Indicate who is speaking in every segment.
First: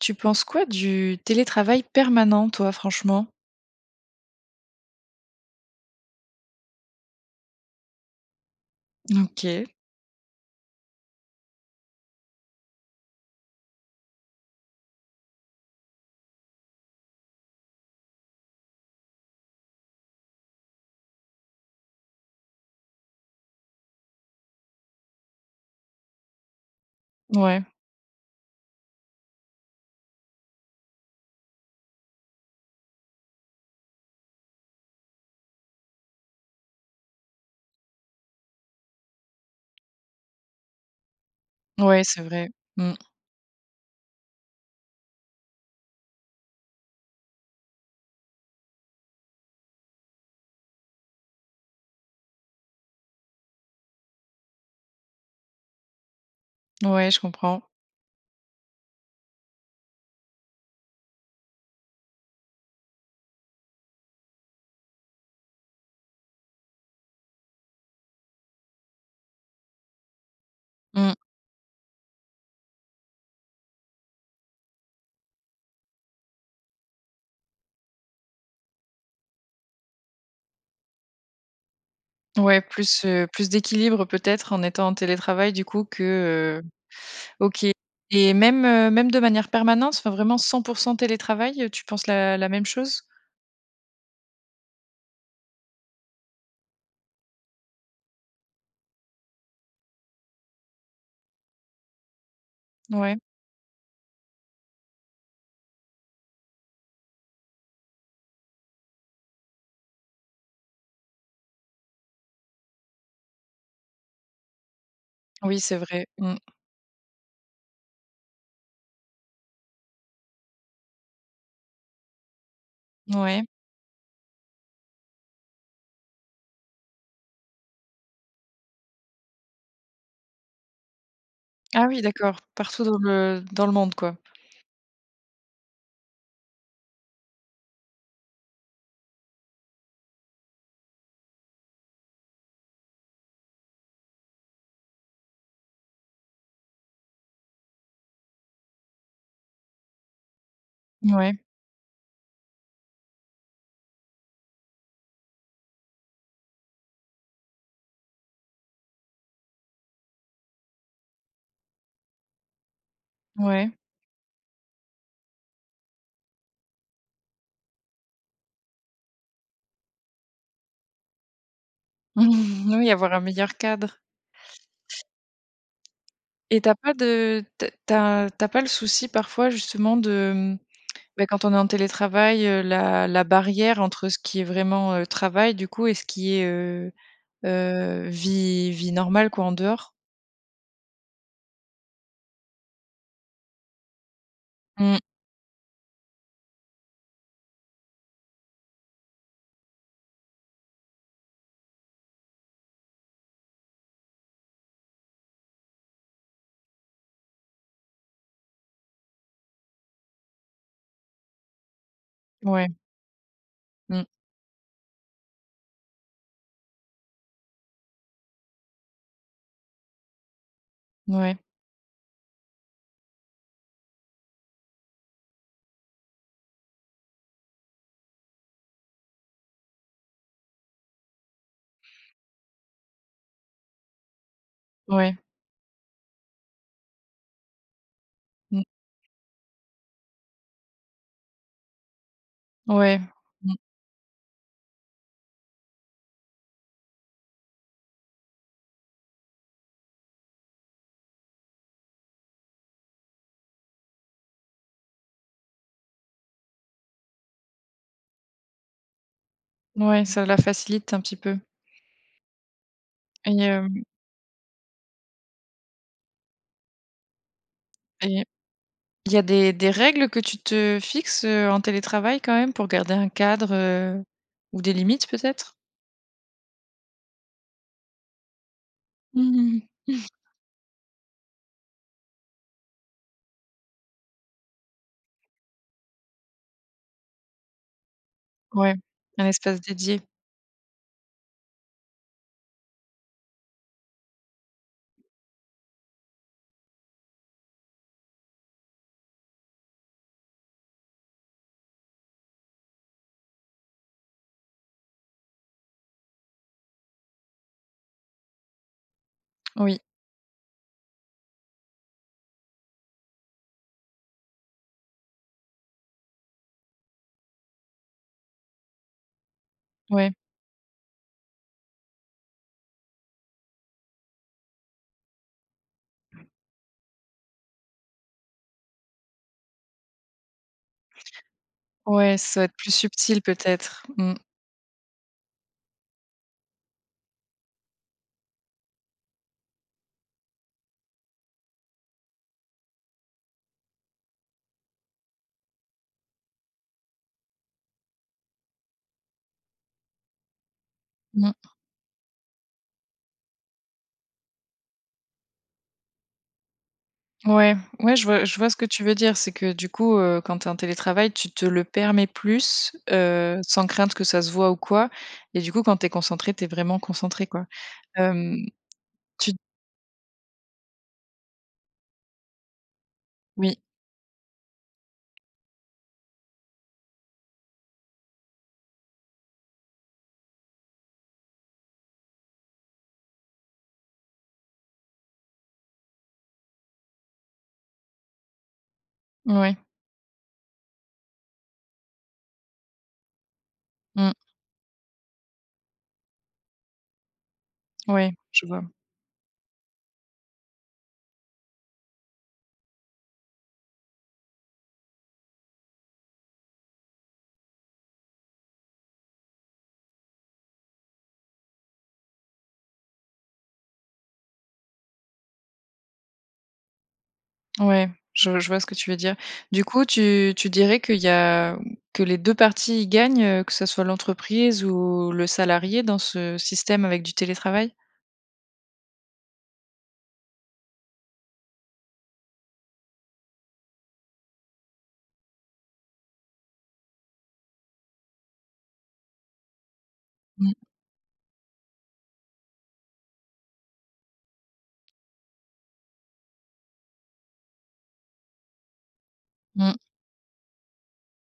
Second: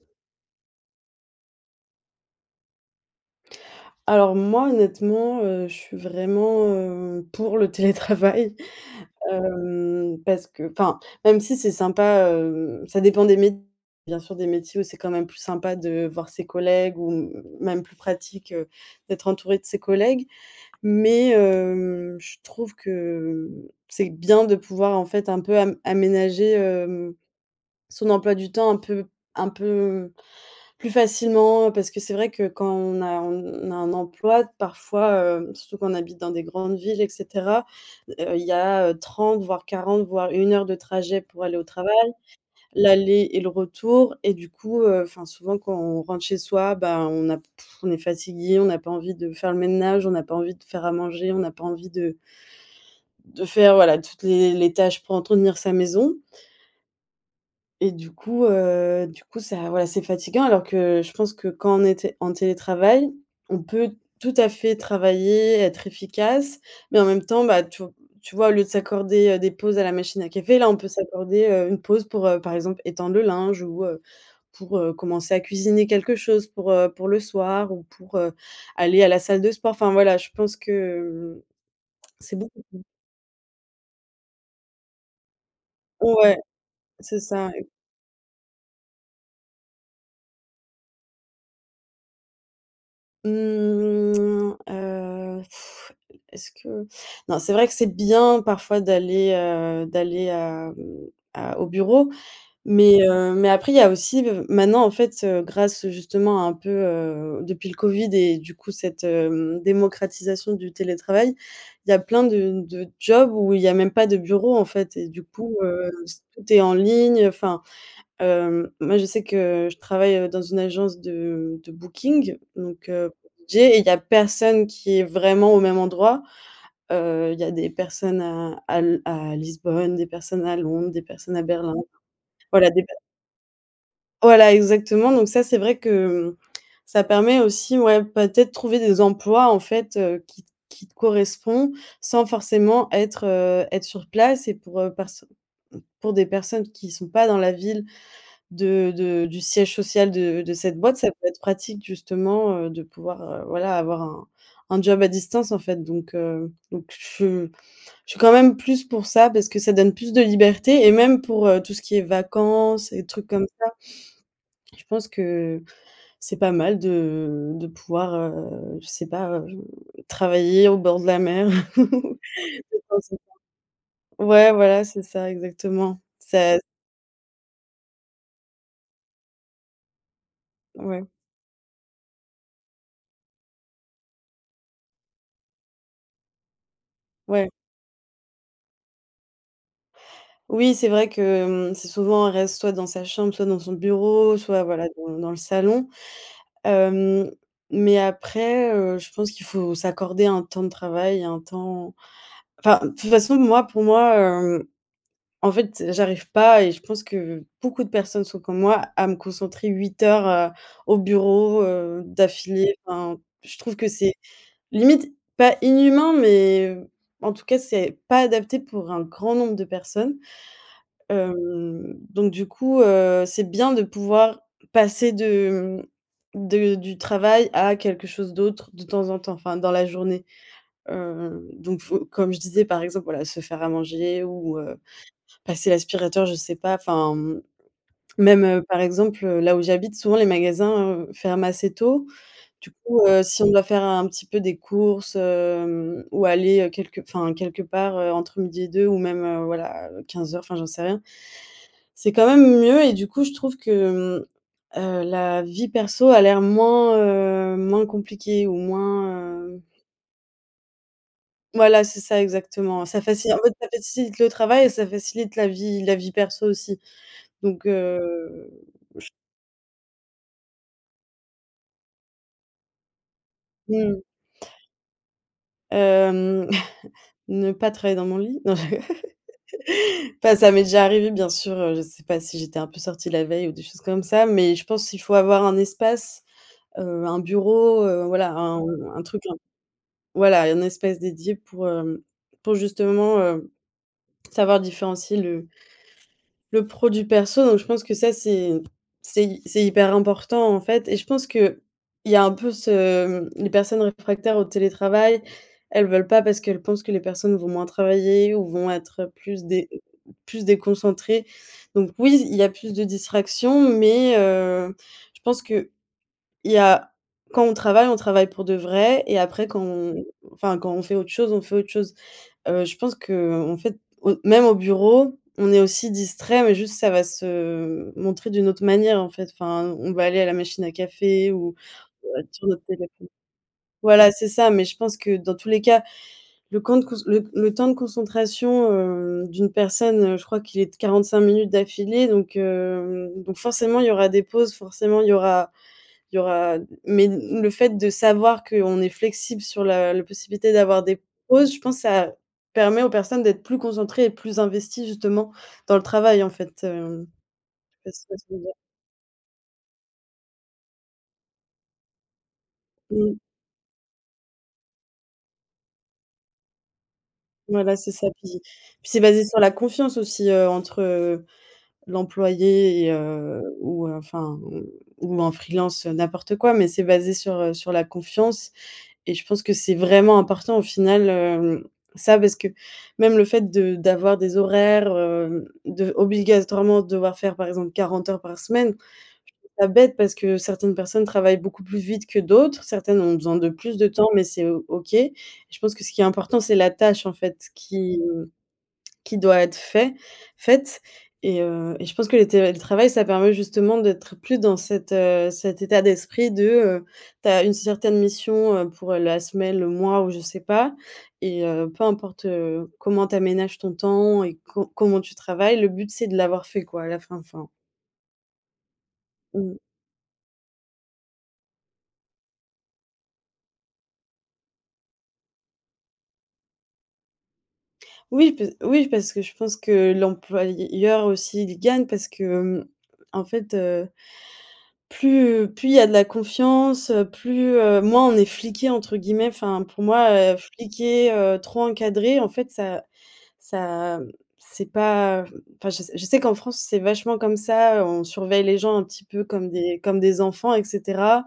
Speaker 1: Tu penses quoi du télétravail permanent toi franchement?
Speaker 2: Alors, moi, honnêtement, heu, je suis vraiment, heu, pour le télétravail,
Speaker 1: OK.
Speaker 2: hem, parce que enfin même si c'est sympa, hem, ça dépend des [unintelligible] bien sûr, des métiers où c'est quand même plus sympa de voir ses collègues ou, mmh, m même plus pratique, heu, d'être entouré de ses collègues, mais, hem, je trouve que, mmh, c'est bien de pouvoir en fait un peu am aménager, hem,
Speaker 1: Mouais.
Speaker 2: son emploi du temps un peu un peu plus facilement. Parce que c'est vrai que quand on a on a un emploi parfois, hem, surtout quand on habite dans des grandes villes, et cetera, heu, il y a, heu, 30 voire 40 voire 1 heure de trajet pour aller au
Speaker 1: Mouais,
Speaker 2: travail.
Speaker 1: c'est vrai, mmh.
Speaker 2: L'aller et le retour et du coup, heu, enfin, souvent quand on rentre chez soi, bah, on a p, on est fatigué, on n'a pas envie de faire le ménage, on n'a pas envie de faire à manger, on n'a pas envie de de faire voilà toutes les les tâches pour entretenir sa maison.
Speaker 1: Ouais, je comprends.
Speaker 2: Et du coup, heu, du coup ça ouais, c'est fatigant alors que je pense que quand on était en télétravail, on peut tout à fait travailler et être efficace, mais en même temps bah, tu v tu vois au lieu de s'accorder, heu, des pauses à la machine à café, là on peut
Speaker 1: Mmh.
Speaker 2: s'accorder, heu, une pause pour, heu, par exemple étendre le linge ou, heu, pour, heu, commencer à cuisiner quelque chose pour, heu, pour le soir ou pour, heu, aller à la salle de sport. Enfin, voilà, je pense que, hem, c'est
Speaker 1: Ouais,
Speaker 2: beaucoup. [unintelligible]
Speaker 1: plus, heu, plus d'équilibre peut-être en étant en télétravail du coup
Speaker 2: Ouais,
Speaker 1: que, heu
Speaker 2: c'est ça
Speaker 1: OK.
Speaker 2: et
Speaker 1: Et même, heu, même de manière permanente enfin vraiment 100 % télétravail tu penses la la même chose?
Speaker 2: Mmh, heu, e est-ce que non, c'est vrai que c'est bien parfois d'aller, heu, d'aller, hem, à au bureau, mais,
Speaker 1: Mouais.
Speaker 2: heu, mais après il y a aussi le v maintenant, en fait, heu, grâce justement un peu, heu, depuis le Covid et du coup cette, hem, démocratisation du télétravail, il y a plein de de jobs où il y a même pas de bureau, en fait. Et du coup,
Speaker 1: Oui, c'est
Speaker 2: heu,
Speaker 1: vrai,
Speaker 2: s
Speaker 1: mmh.
Speaker 2: tout est en ligne enfin, hem, moi je sais que je travaille dans une agence de de booking donc, heu,
Speaker 1: Mouais.
Speaker 2: [unintelligible] il y a personne qui est vraiment au même endroit. Heu, il y a des personnes à à l à Lisbonne, des personnes à Londres, des personnes à Berlin.
Speaker 1: Ah, oui, d'accord
Speaker 2: Voilà
Speaker 1: partout
Speaker 2: des pe
Speaker 1: dans le dans le monde quoi.
Speaker 2: Voilà, exactement donc ça c'est vrai que, mmh, ça permet aussi, ouais, peut-être trouver des emplois en fait, heu, qui t qui te correspond sans forcément être, heu, être sur place et pour, heu, perso pour des personnes qui sont pas dans la ville de de du siège social de de cette boîte, ça peut
Speaker 1: Mouais.
Speaker 2: être pratique justement, heu, de pouvoir, heu, voilà avoir un un job à distance en fait donc, heu, donc je s je suis quand même plus pour ça parce que ça donne plus de liberté et même pour, heu, tout ce qui est vacances et les trucs comme
Speaker 1: Ouais.
Speaker 2: ça. Je pense que c'est pas mal de de pouvoir, heu, je sais pas, heu, travailler au bord de la mer.
Speaker 1: Oui, avoir un
Speaker 2: [unintelligible]
Speaker 1: meilleur cadre.
Speaker 2: Ouais, voilà, c'est ça exactement. Ça
Speaker 1: Et tu as pas de te tu as tu as pas le souci parfois justement de, mmh,
Speaker 2: Ouais.
Speaker 1: beh, quand on est en télétravail, heu, la la barrière entre ce qui est vraiment, heu, travail du coup et ce qui est, heu,
Speaker 2: Ouais.
Speaker 1: heu, vie vie normale quoi en dehors?
Speaker 2: Oui, c'est vrai que, hem, c'est souvent on reste, ouais, soit dans sa chambre soit dans son bureau soit, voilà,
Speaker 1: Mmh.
Speaker 2: dans dans le salon. Hem, mais après, heu, je pense qu'il faut s'accorder un temps de travail, et un temps enfin, de toute façon moi pour moi, hem, en fait, j'arrive pas et je pense que beaucoup de personnes sont comme moi à me concentrer 8 heures, heu, au bureau, heu, d'affilée.
Speaker 1: Ouais.
Speaker 2: Enfin, je trouve que
Speaker 1: Mmh.
Speaker 2: c'est limite pas inhumain, mais, heu, en tout cas c'est pas adapté pour un grand nombre de personnes.
Speaker 1: Mouais.
Speaker 2: Hem, donc du coup, heu, c'est bien de pouvoir passer de, mmh, de du travail à quelque chose d'autre de temps en temps, enfin dans la journée. Heu, donc faut comme je disais par exemple voilà se faire à manger ou, heu,
Speaker 1: Ouais.
Speaker 2: passer l'aspirateur je sais pas. Enfin, mmh, même,
Speaker 1: Mmh.
Speaker 2: heu, par exemple, heu, là où j'habite souvent les magasins, heu, ferment assez tôt. Du
Speaker 1: Ouais,
Speaker 2: coup, heu, si on
Speaker 1: mmh.
Speaker 2: doit faire un petit peu des courses, hem, ou aller, heu, quelque enfin, quelque part, heu, entre midi et deux ou même, heu, voilà, heu, 15:00 enfin, j'en sais rien. C'est quand même mieux et du coup je trouve que, hem, heu, la vie perso a l'air moins, heu, moins compliquée ou moins, hem
Speaker 1: Mouais, ça la facilite un petit peu.
Speaker 2: Voilà, c'est ça exactement ça faci
Speaker 1: Et,
Speaker 2: en fait, ça
Speaker 1: hem
Speaker 2: facilite le travail et ça facilite la vie la vie perso aussi donc,
Speaker 1: Et,
Speaker 2: heu, j
Speaker 1: il y a des des règles que tu te fixes, heu, en télétravail quand même pour garder un cadre,
Speaker 2: Mmh mh.
Speaker 1: heu, ou des limites peut-être?
Speaker 2: Hem, ne pas travailler dans mon lit, non je. Enfin ça m'est déjà arrivé bien sûr, heu, je sais pas si j'étais un peu sortie la veille ou des choses comme ça, mais je pense il faut avoir un espace, heu, un bureau, heu, voilà, un
Speaker 1: Ouais,
Speaker 2: un truc
Speaker 1: un
Speaker 2: un
Speaker 1: espace dédié.
Speaker 2: voilà, un espace dédié pour, hem, pour justement, heu, savoir différencier le le pro du perso. Donc je pense que ça, c'est c'est hy c'est hyper important, en fait, et je pense qu'il y a un peu ce, mmh, les personnes réfractaires au télétravail, elles veulent pas parce qu'elles pensent que les personnes vont moins travailler ou vont être, heu, plus dé
Speaker 1: Oui.
Speaker 2: plus déconcentrées. Donc, oui il y a plus de distractions, mais, heu, je pense qu'il y a, quand on travaille, on travaille pour de vrai et après quand on
Speaker 1: Ouais.
Speaker 2: enfin, quand on fait autre chose, on fait autre chose. Heu, je pense qu'en fait, au même au bureau, on est aussi distraits, mais juste ça va se montrer d'une autre manière, en fait. Enfin, on va aller à la machine à café ou,
Speaker 1: Ouais,
Speaker 2: heu, être
Speaker 1: ça doit
Speaker 2: sur
Speaker 1: être
Speaker 2: notre
Speaker 1: plus
Speaker 2: téléphone
Speaker 1: subtil peut-être,
Speaker 2: voilà
Speaker 1: mmh.
Speaker 2: c'est ça, mais je pense que dans tous les cas, le quand de cous le le temps de concentration, hem, d'une personne, je crois qu'il est de 45 minutes d'affilée, donc, hem, donc forcément il y aura des pauses, forcément il y aura il y aura mais l le fait de savoir qu'on est flexible sur la la possibilité d'avoir des
Speaker 1: Mmh.
Speaker 2: pauses je pense ça permet aux personnes d'être plus concentrées et plus investies justement dans le travail, en fait, hem.
Speaker 1: Ouais,
Speaker 2: Je
Speaker 1: ouais, je
Speaker 2: sais pas
Speaker 1: vois
Speaker 2: si tu
Speaker 1: je
Speaker 2: vois ce que je veux
Speaker 1: vois
Speaker 2: dire.
Speaker 1: ce que tu veux dire c'est que du coup, heu, quand tu es en télétravail tu te le permets plus,
Speaker 2: Mmh.
Speaker 1: heu, sans crainte que ça se voit ou quoi et du coup quand tu es concentrée tu es vraiment concentrée quoi.
Speaker 2: Voilà, c'est ça
Speaker 1: Hem,
Speaker 2: puis puis c'est basé
Speaker 1: tu
Speaker 2: sur la confiance aussi, heu, entre, heu, l'employé et, heu
Speaker 1: Oui.
Speaker 2: ou enfin, mmh, ou en freelance n'importe quoi. Mais c'est basé sur, heu, sur la confiance et je pense que c'est vraiment important au final, hem, ça parce que même le fait de d'avoir des horaires, hem, de v obligatoirement devoir faire par exemple 40 heures par semaine. Je trouve
Speaker 1: Ouais.
Speaker 2: ça bête parce que certaines personnes travaillent beaucoup plus vite que d'autres, certaines ont besoin de plus de temps
Speaker 1: Mmh.
Speaker 2: mais c'est O OK. Je pense que ce qui est important c'est la tâche, en fait, qui,
Speaker 1: Ouais,
Speaker 2: mmh,
Speaker 1: je vois.
Speaker 2: qui doit être fait faite. Et, heu, et je pense que le télétravail ça permet justement d'être plus dans cet, heu, cet état d'esprit de, heu, tu as une certaine mission, heu, pour la semaine, le mois ou je sais pas et, heu, peu importe, heu, comment tu aménages ton temps et co comment tu travailles, le but c'est de l'avoir fait quoi à la fin, enfin.
Speaker 1: Ouais, je je vois ce que tu veux dire.
Speaker 2: Mmh.
Speaker 1: Du coup tu tu dirais qu'il y a que les 2 parties y gagnent, heu, que ce soit l'entreprise ou le salarié dans ce système avec du télétravail?
Speaker 2: Oui, pe oui, parce que je pense que l'employeur aussi il gagne parce que, hem, en fait, heu, plus, plus il y a de la confiance, heu, plus, heu moins on est «fliqué» entre guillemets. Enfin, pour moi, heu,
Speaker 1: Mmh.
Speaker 2: fliquée, heu, trop encadrer, en fait, ça ça, c'est pas, heu, enfin, je sais je sais qu'en France c'est vachement comme ça, heu, on surveille les gens un petit peu comme
Speaker 1: Mmh.
Speaker 2: des comme des enfants, et cetera.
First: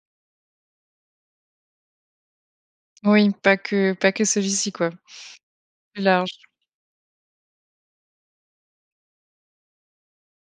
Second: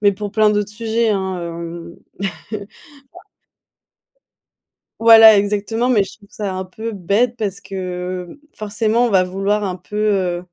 Speaker 2: Mais pour plein d'autres sujets, hein, hem.
Speaker 1: Oui, pas que pas que celui-ci quoi.
Speaker 2: Voilà, exactement
Speaker 1: Plus
Speaker 2: mais je trouve
Speaker 1: large.
Speaker 2: ça un peu bête parce que, heu, forcément on va vouloir un peu, heu,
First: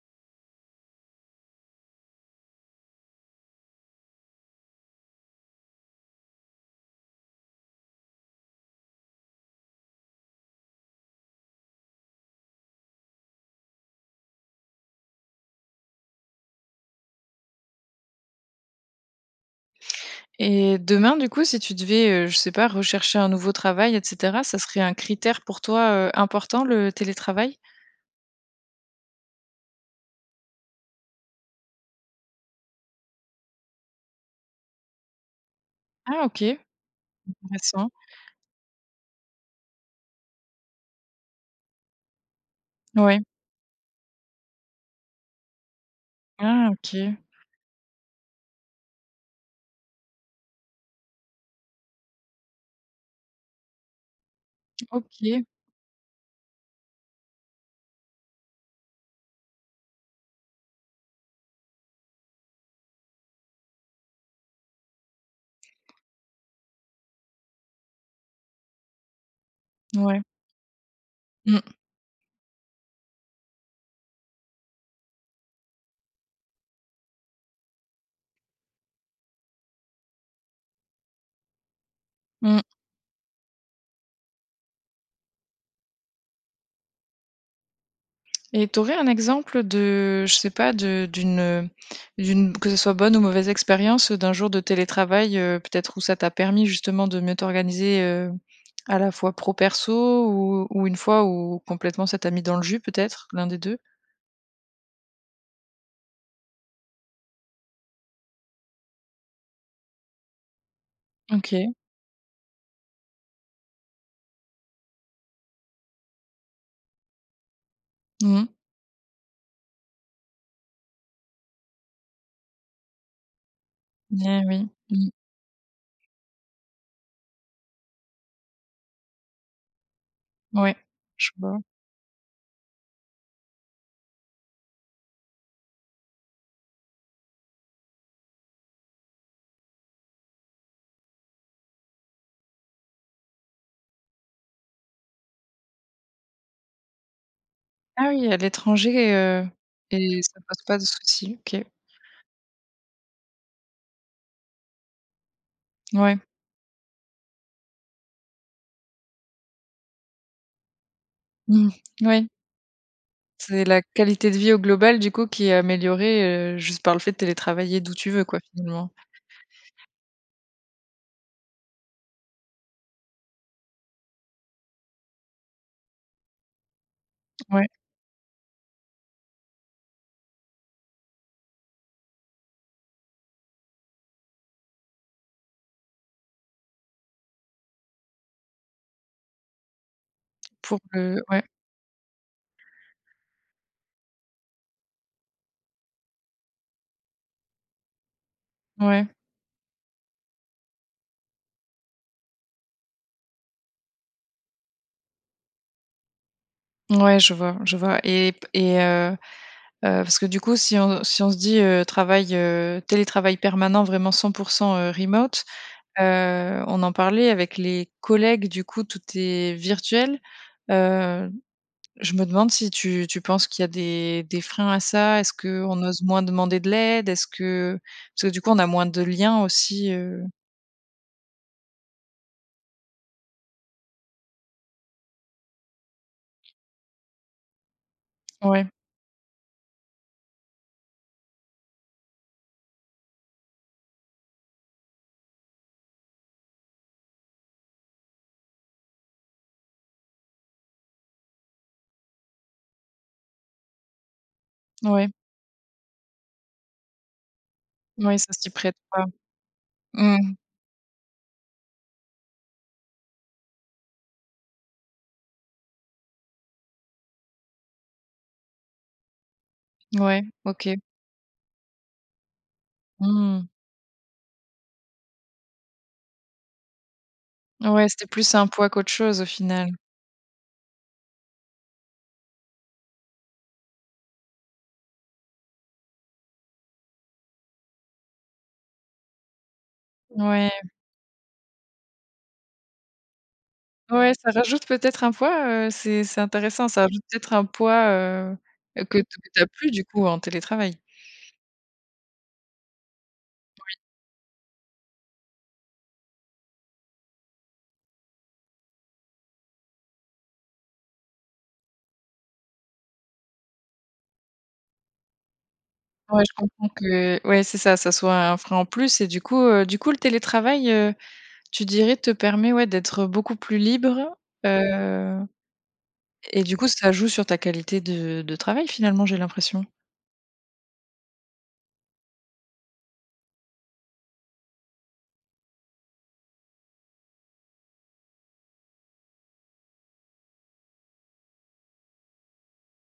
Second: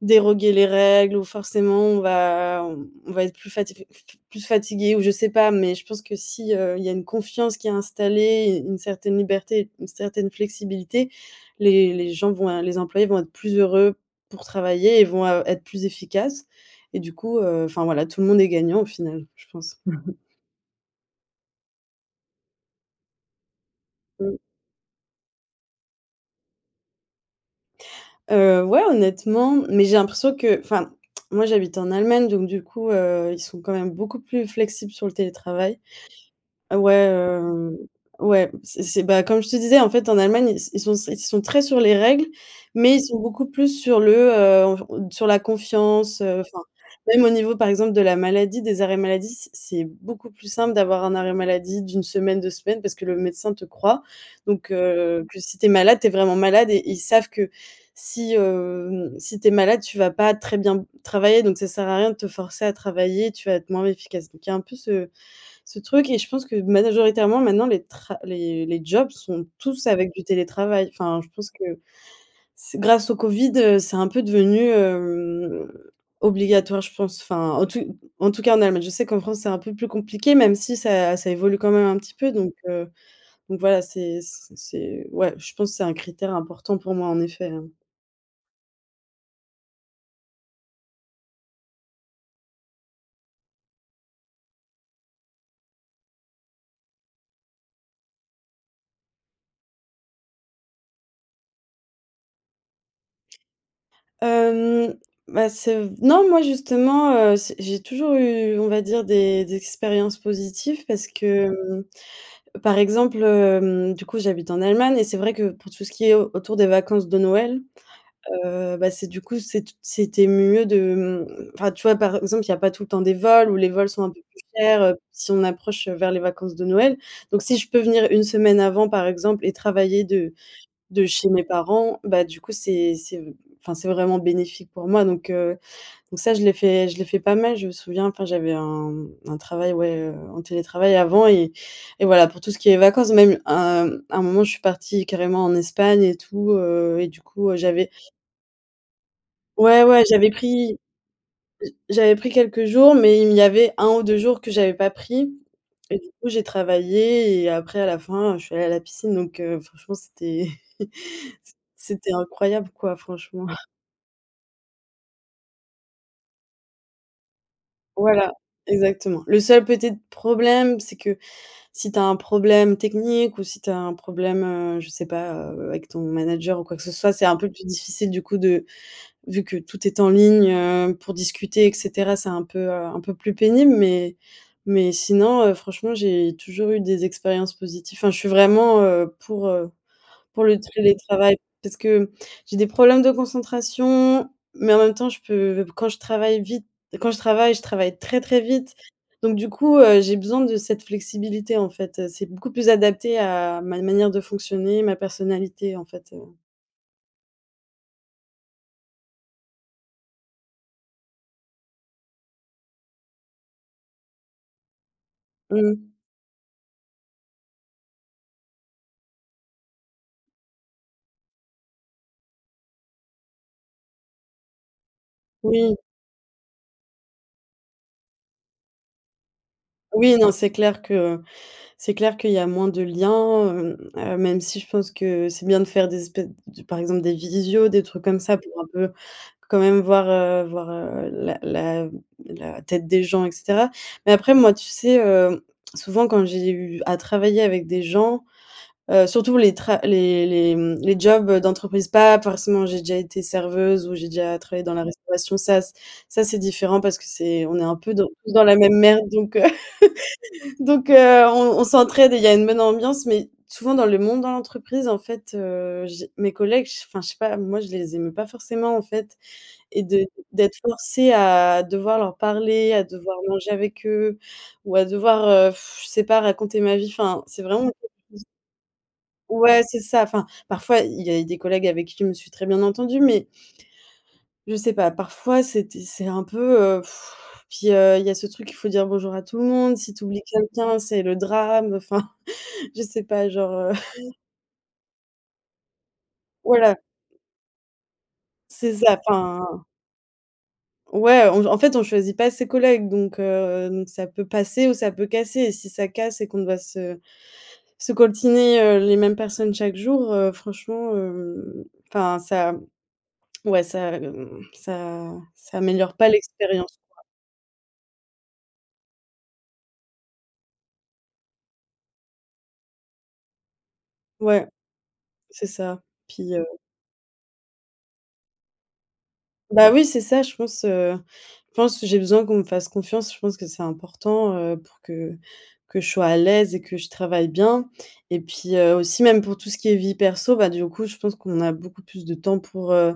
Speaker 2: déroger les règles ou forcément on va on on va être plus fati f f plus fatigué ou je sais pas, mais je pense que si, heu, il y a une confiance qui est installée, u une certaine liberté, une certaine flexibilité, les les gens vont un les employés vont être plus heureux pour travailler et vont a être plus efficaces et du coup, heu enfin, voilà, tout le monde est gagnant au final je pense.
Speaker 1: Et demain du coup si tu devais, heu, je sais pas, rechercher un nouveau travail, et
Speaker 2: Mmh.
Speaker 1: cetera, ça serait un critère pour toi, heu, important le télétravail?
Speaker 2: Heu, ouais, honnêtement, mais j'ai l'impression que enfin, moi j'habite en Allemagne donc du coup, heu, ils sont quand même beaucoup plus flexibles sur le télétravail.
Speaker 1: Ah, OK,
Speaker 2: Heu, ouais, hem,
Speaker 1: intéressant.
Speaker 2: ouais, c'est c'est bah, comme je te disais, en fait, en Allemagne, ils s ils sont ils sont très sur les règles, mais ils sont
Speaker 1: Ouais.
Speaker 2: beaucoup plus sur le, heu, on v sur la confiance, heu, enfin
Speaker 1: Ah, OK.
Speaker 2: même au niveau par exemple de la maladie, des arrêts maladie, c'est c'est beaucoup plus simple d'avoir un arrêt maladie d' 1 semaine, 2 semaines parce que le médecin te croit. Donc, heu, que
Speaker 1: OK.
Speaker 2: si tu es malade tu es vraiment malade et ils savent que si, hem, si tu es malade tu vas pas très bien b travailler donc ça sert à rien de te forcer à travailler, tu vas être moins efficace. Donc il y a un peu ce ce truc et je pense que majoritairement maintenant les tra les les jobs sont tous avec
Speaker 1: Ouais.
Speaker 2: du télétravail. Enfin, je pense
Speaker 1: Mmh.
Speaker 2: que c'est grâce au Covid, heu, c'est un peu devenu, hem, obligatoire je pense, enfin, en tout en tout en cas en Allemagne. Je sais qu'en France c'est un peu plus compliqué même si ça ça évolue quand même un petit peu donc,
Speaker 1: Mmh.
Speaker 2: heu, donc, voilà, c'est c c'est, ouais, je pense c'est un critère important pour moi en effet, hein.
Speaker 1: Et tu aurais un exemple de, je sais pas, de d'une, heu, d'une b que ce soit bonne ou mauvaise expérience, heu, d'un jour de télétravail, heu, peut-être où ça t'a permis justement de mieux t'organiser? Heu, à la fois pro, perso, ou ou une fois où, complètement, ça t'a mis dans le jus peut-être, l'1 des 2?
Speaker 2: Hem, ben, c'est v non, moi justement, heu, c'est j'ai toujours eu, on va dire, des des expériences positives parce
Speaker 1: OK.
Speaker 2: que, par exemple, hem, du coup, j'habite en Allemagne. Et c'est vrai que, pour tout ce qui est au autour des vacances de Noël,
Speaker 1: Mmh mh.
Speaker 2: heu, bah, c'est, du coup, c'est t c'était mieux de, mmh, enfin, tu vois, par exemple, il n'y a pas tout le temps des vols où les vols sont un peu plus
Speaker 1: Mais oui.
Speaker 2: chers, heu,
Speaker 1: Mmh.
Speaker 2: si on approche, heu, vers les vacances de Noël. Donc si je peux venir une semaine avant, par exemple, et travailler de
Speaker 1: Ouais,
Speaker 2: de chez
Speaker 1: je
Speaker 2: mes
Speaker 1: vois.
Speaker 2: parents, bah, du coup c'est c'est v enfin c'est vraiment bénéfique pour moi donc, heu, donc ça je l'ai fait je l'ai fait pas mal. Je me souviens, enfin, j'avais un, mmh, un travail, ouais, heu, en télétravail avant et et voilà pour tout ce qui est vacances même, un un moment, je suis partie carrément en Espagne et tout, heu, et du coup, heu, j'avais
Speaker 1: Ah oui, à l'etranger, heu,
Speaker 2: Ouais, ouais,
Speaker 1: et
Speaker 2: j'avais
Speaker 1: ça pose pas
Speaker 2: pris
Speaker 1: de soucis, OK.
Speaker 2: j j'avais pris, quelques jours mais il m il y avait 1 ou 2 jours que j'avais pas pris. Et du
Speaker 1: Ouais.
Speaker 2: coup j'ai travaillé et après à la fin, heu, je suis allée à la piscine donc, heu, franchement c'était c
Speaker 1: Mmh
Speaker 2: c'était
Speaker 1: Ouais.
Speaker 2: incroyable, quoi, franchement.
Speaker 1: C'est la qualité de vie au global, du coup, qui est améliorée, heu, juste par le fait de télétravailler d'où tu veux,
Speaker 2: Voilà,
Speaker 1: quoi, finalement.
Speaker 2: exactement. Le seul petite problème, c'est que, si tu as un problème technique ou si tu as un problème, heu, je sais pas, heu, avec ton manager ou quoi que ce soit, c'est un peu plus
Speaker 1: Ouais.
Speaker 2: difficile, du coup de vu que tout est en ligne, heu, pour discuter et cetera. C'est un peu, heu, un peu plus pénible mais mais sinon, heu, franchement j'ai toujours eu des expériences positif, hein. Je suis vraiment, heu, pour, heu, pour le
Speaker 1: Pour, heu,
Speaker 2: télétravail.
Speaker 1: ouais.
Speaker 2: Parce que j'ai des problèmes de concentration, mais en même temps, je peux b quand je travaille vite, quand je travaille, je travaille très, très vite.
Speaker 1: Ouais.
Speaker 2: Donc du coup, heu, j'ai besoin de cette flexibilité, en fait, heu. C'est beaucoup plus adapté à ma n manière de fonctionner, ma personnalité, en fait, heu.
Speaker 1: Mouais, je vois, je vois et p et heu, heu, parce que du coup, si on si on se dit, heu, travail, heu, télétravail permanent vraiment 100 %, heu, remote.
Speaker 2: Mmh.
Speaker 1: Heu, on en parlait avec les collègues, du coup, tout est virtuel. Heu, je me demande si tu tu penses qu'il y a des des freins à ça? Est-ce
Speaker 2: Oui.
Speaker 1: qu'on ose moins demander de l'aide? Est-ce que parce que du coup on a moins de liens aussi,
Speaker 2: Oui,
Speaker 1: heu.
Speaker 2: non, c'est clair que, c'est clair qu'il y a moins de liens, hem, heu, même si je pense que c'est bien de faire des espèces d par exemple des visios, des trucs comme ça, pour un
Speaker 1: Ouais.
Speaker 2: peu, quand même voir, heu, voir, heu, la la la tête des gens et cetera. Mais après moi, tu sais, heu, souvent quand j'ai eu à travailler avec des gens, heu, surtout les tra les les, mmh, les jobs d'entreprise, pas forcément, j'ai déjà été serveuse, ou j'ai déjà travaillé dans la
Speaker 1: Ouais.
Speaker 2: restauration, ça ç ça c'est différent parce que c'est on est un peu dans
Speaker 1: Mouais, ça
Speaker 2: tous dans
Speaker 1: s'y
Speaker 2: la même
Speaker 1: prête
Speaker 2: merde,
Speaker 1: pas.
Speaker 2: donc, heu,
Speaker 1: Mmh.
Speaker 2: donc, heu, on on s'entraide et il y a une bonne ambiance mais, souvent dans le monde dans l'entreprise, en fait, heu, j'ai mes collègues, je sais enfin je sais pas, moi je les aimais pas forcément, en fait. Et de
Speaker 1: Mouais,
Speaker 2: d'être
Speaker 1: OK.
Speaker 2: forcée à devoir leur parler, à devoir
Speaker 1: Mmh.
Speaker 2: manger avec eux ou à devoir, heu, je sais pas, raconter ma vie. Enfin, c'est vraiment.
Speaker 1: Ouais, c'était
Speaker 2: [unintelligible]
Speaker 1: plus un poids qu'autre chose au
Speaker 2: Ouais,
Speaker 1: final.
Speaker 2: c'est ça, enfin, parfois, il y a eu des collègues avec qui je me suis très bien entendue mais je sais pas. Parfois c'était c'est un peu, heu, puis, heu, il y a ce truc qu'il faut dire bonjour à tout le monde, si tu oublies
Speaker 1: Ouais.
Speaker 2: quelqu'un, c'est le drame, enfin, je sais pas genre, heu.
Speaker 1: Ouais, ça rajoute peut-être un poids, heu, c'est c'est intéressant,
Speaker 2: Voilà.
Speaker 1: ça rajoute peut-être un poids, heu,
Speaker 2: C'est
Speaker 1: heu, que
Speaker 2: ça,
Speaker 1: t tu as
Speaker 2: enfin
Speaker 1: plus, du coup, en télétravail.
Speaker 2: ouais, en v en fait, on choisit pas ses collègues, donc, heu,
Speaker 1: Oui.
Speaker 2: n ça peut passer ou ça peut casser, si ça casse et qu'on doit se se coltiner, heu, les mêmes personnes chaque jour, heu, franchement, hem, enfin ça, mmh, ouais ça, mmh, ça ça améliore pas
Speaker 1: Ouais, je comprends
Speaker 2: l'expérience, quoi.
Speaker 1: que, ouais, c'est ça, ça soit un frein en plus, et du coup, heu, du coup, le télétravail, heu, tu dirais, te permet, ouais d'être beaucoup plus libre,
Speaker 2: Ouais,
Speaker 1: heu,
Speaker 2: c'est ça, puis,
Speaker 1: et
Speaker 2: heu
Speaker 1: du coup, ça joue sur ta qualité de de travail, finalement, j'ai l'impression?
Speaker 2: bah, oui c'est ça, je pense, heu, je pense, j'ai besoin qu'on me fasse confiance, je pense que c'est important, heu, pour que que je sois à l'aise, et que je travaille bien. Et puis, heu, aussi même pour tout ce qui est vie perso, bah, du coup, je pense qu'on a beaucoup plus de temps pour, heu,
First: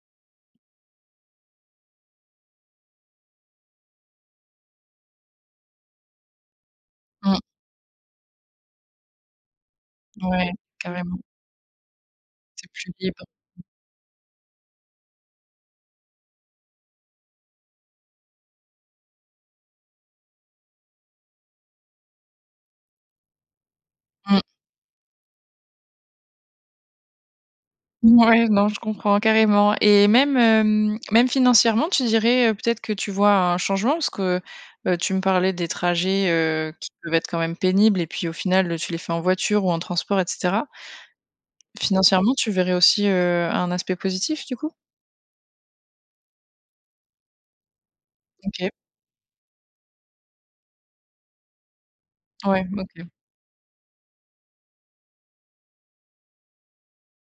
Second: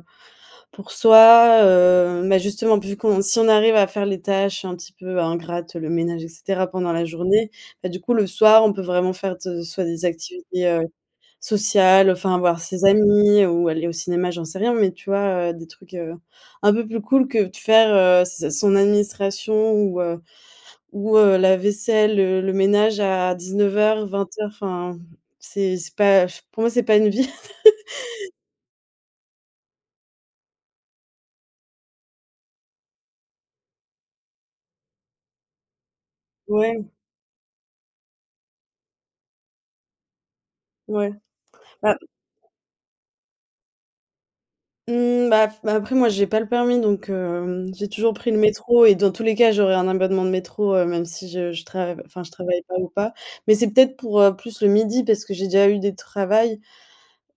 Speaker 2: pour soi. Heu, mais justement p vu qu'on si on arrive à faire les tâches, un petit peu ingrates, le ménage, et cetera pendant la
Speaker 1: Mmh.
Speaker 2: journée, ben, du coup, le soir, on peut vraiment faire de soit des
Speaker 1: Ouais,
Speaker 2: activités, heu,
Speaker 1: carrément.
Speaker 2: sociales enfin voir
Speaker 1: C'est
Speaker 2: ses
Speaker 1: plus libre.
Speaker 2: amis, ou, aller au cinéma, j'en sais rien mais, tu vois, heu, des trucs, heu, un peu plus cool que de faire, heu, ses a son administration ou, heu, ou, heu, la vaisselle, le le ménage à 19:00 vingt
Speaker 1: Mmh.
Speaker 2: heures enfin, c'est c'est pas j pour moi c'est pas une vie.
Speaker 1: Ouais, non, je comprends carrément, et même, hem, même financièrement, tu dirais, heu, peut-être que tu vois un changement? Parce que, heu, tu me parlais des trajets, heu, qui
Speaker 2: Ouais.
Speaker 1: peuvent être quand même pénibles et puis, au final, tu les fais en voiture ou en transport, et cetera.
Speaker 2: Ouais. Bah.
Speaker 1: Financièrement, tu verrais aussi, heu, un aspect positif du coup?
Speaker 2: Mmh, bah f bah, après moi, j'ai pas le permis, donc, hem, j'ai toujours pris le
Speaker 1: OK.
Speaker 2: métro et dans tous les cas, j'aurais un abonnement de métro, heu, même si je je trav enfin, je travaille
Speaker 1: Ouais,
Speaker 2: pas ou
Speaker 1: OK.
Speaker 2: pas. Mais c'est peut-être pour, heu, plus le midi parce que j'ai déjà eu des travail,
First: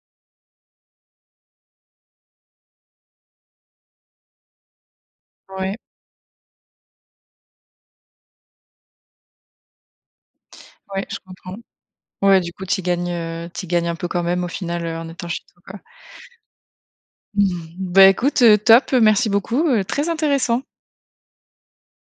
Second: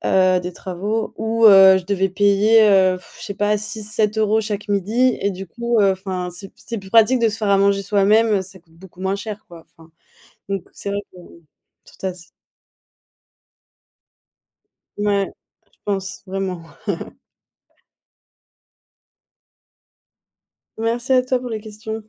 Speaker 2: heu, des travaux où heu, je devais payer, heu, je sais pas 6-7 € chaque midi et du
Speaker 1: Ouais.
Speaker 2: coup, heu, enfin c'est c'est plus pratique de se faire à manger soi-même, heu, ça coûte beaucoup moins cher, quoi, enfin. Donc c'est vrai
Speaker 1: Ouais,
Speaker 2: que,
Speaker 1: je comprends.
Speaker 2: tout à s
Speaker 1: Ouais, du coup, tu y gagnes, heu, tu y gagnes, un peu quand même au final, heu, en étant
Speaker 2: Ouais,
Speaker 1: chez toi,
Speaker 2: je
Speaker 1: quoi.
Speaker 2: pense, vraiment.
Speaker 1: Beh, écoute, heu, top, merci beaucoup, heu, très intéressant.
Speaker 2: Merci à toi pour les questions.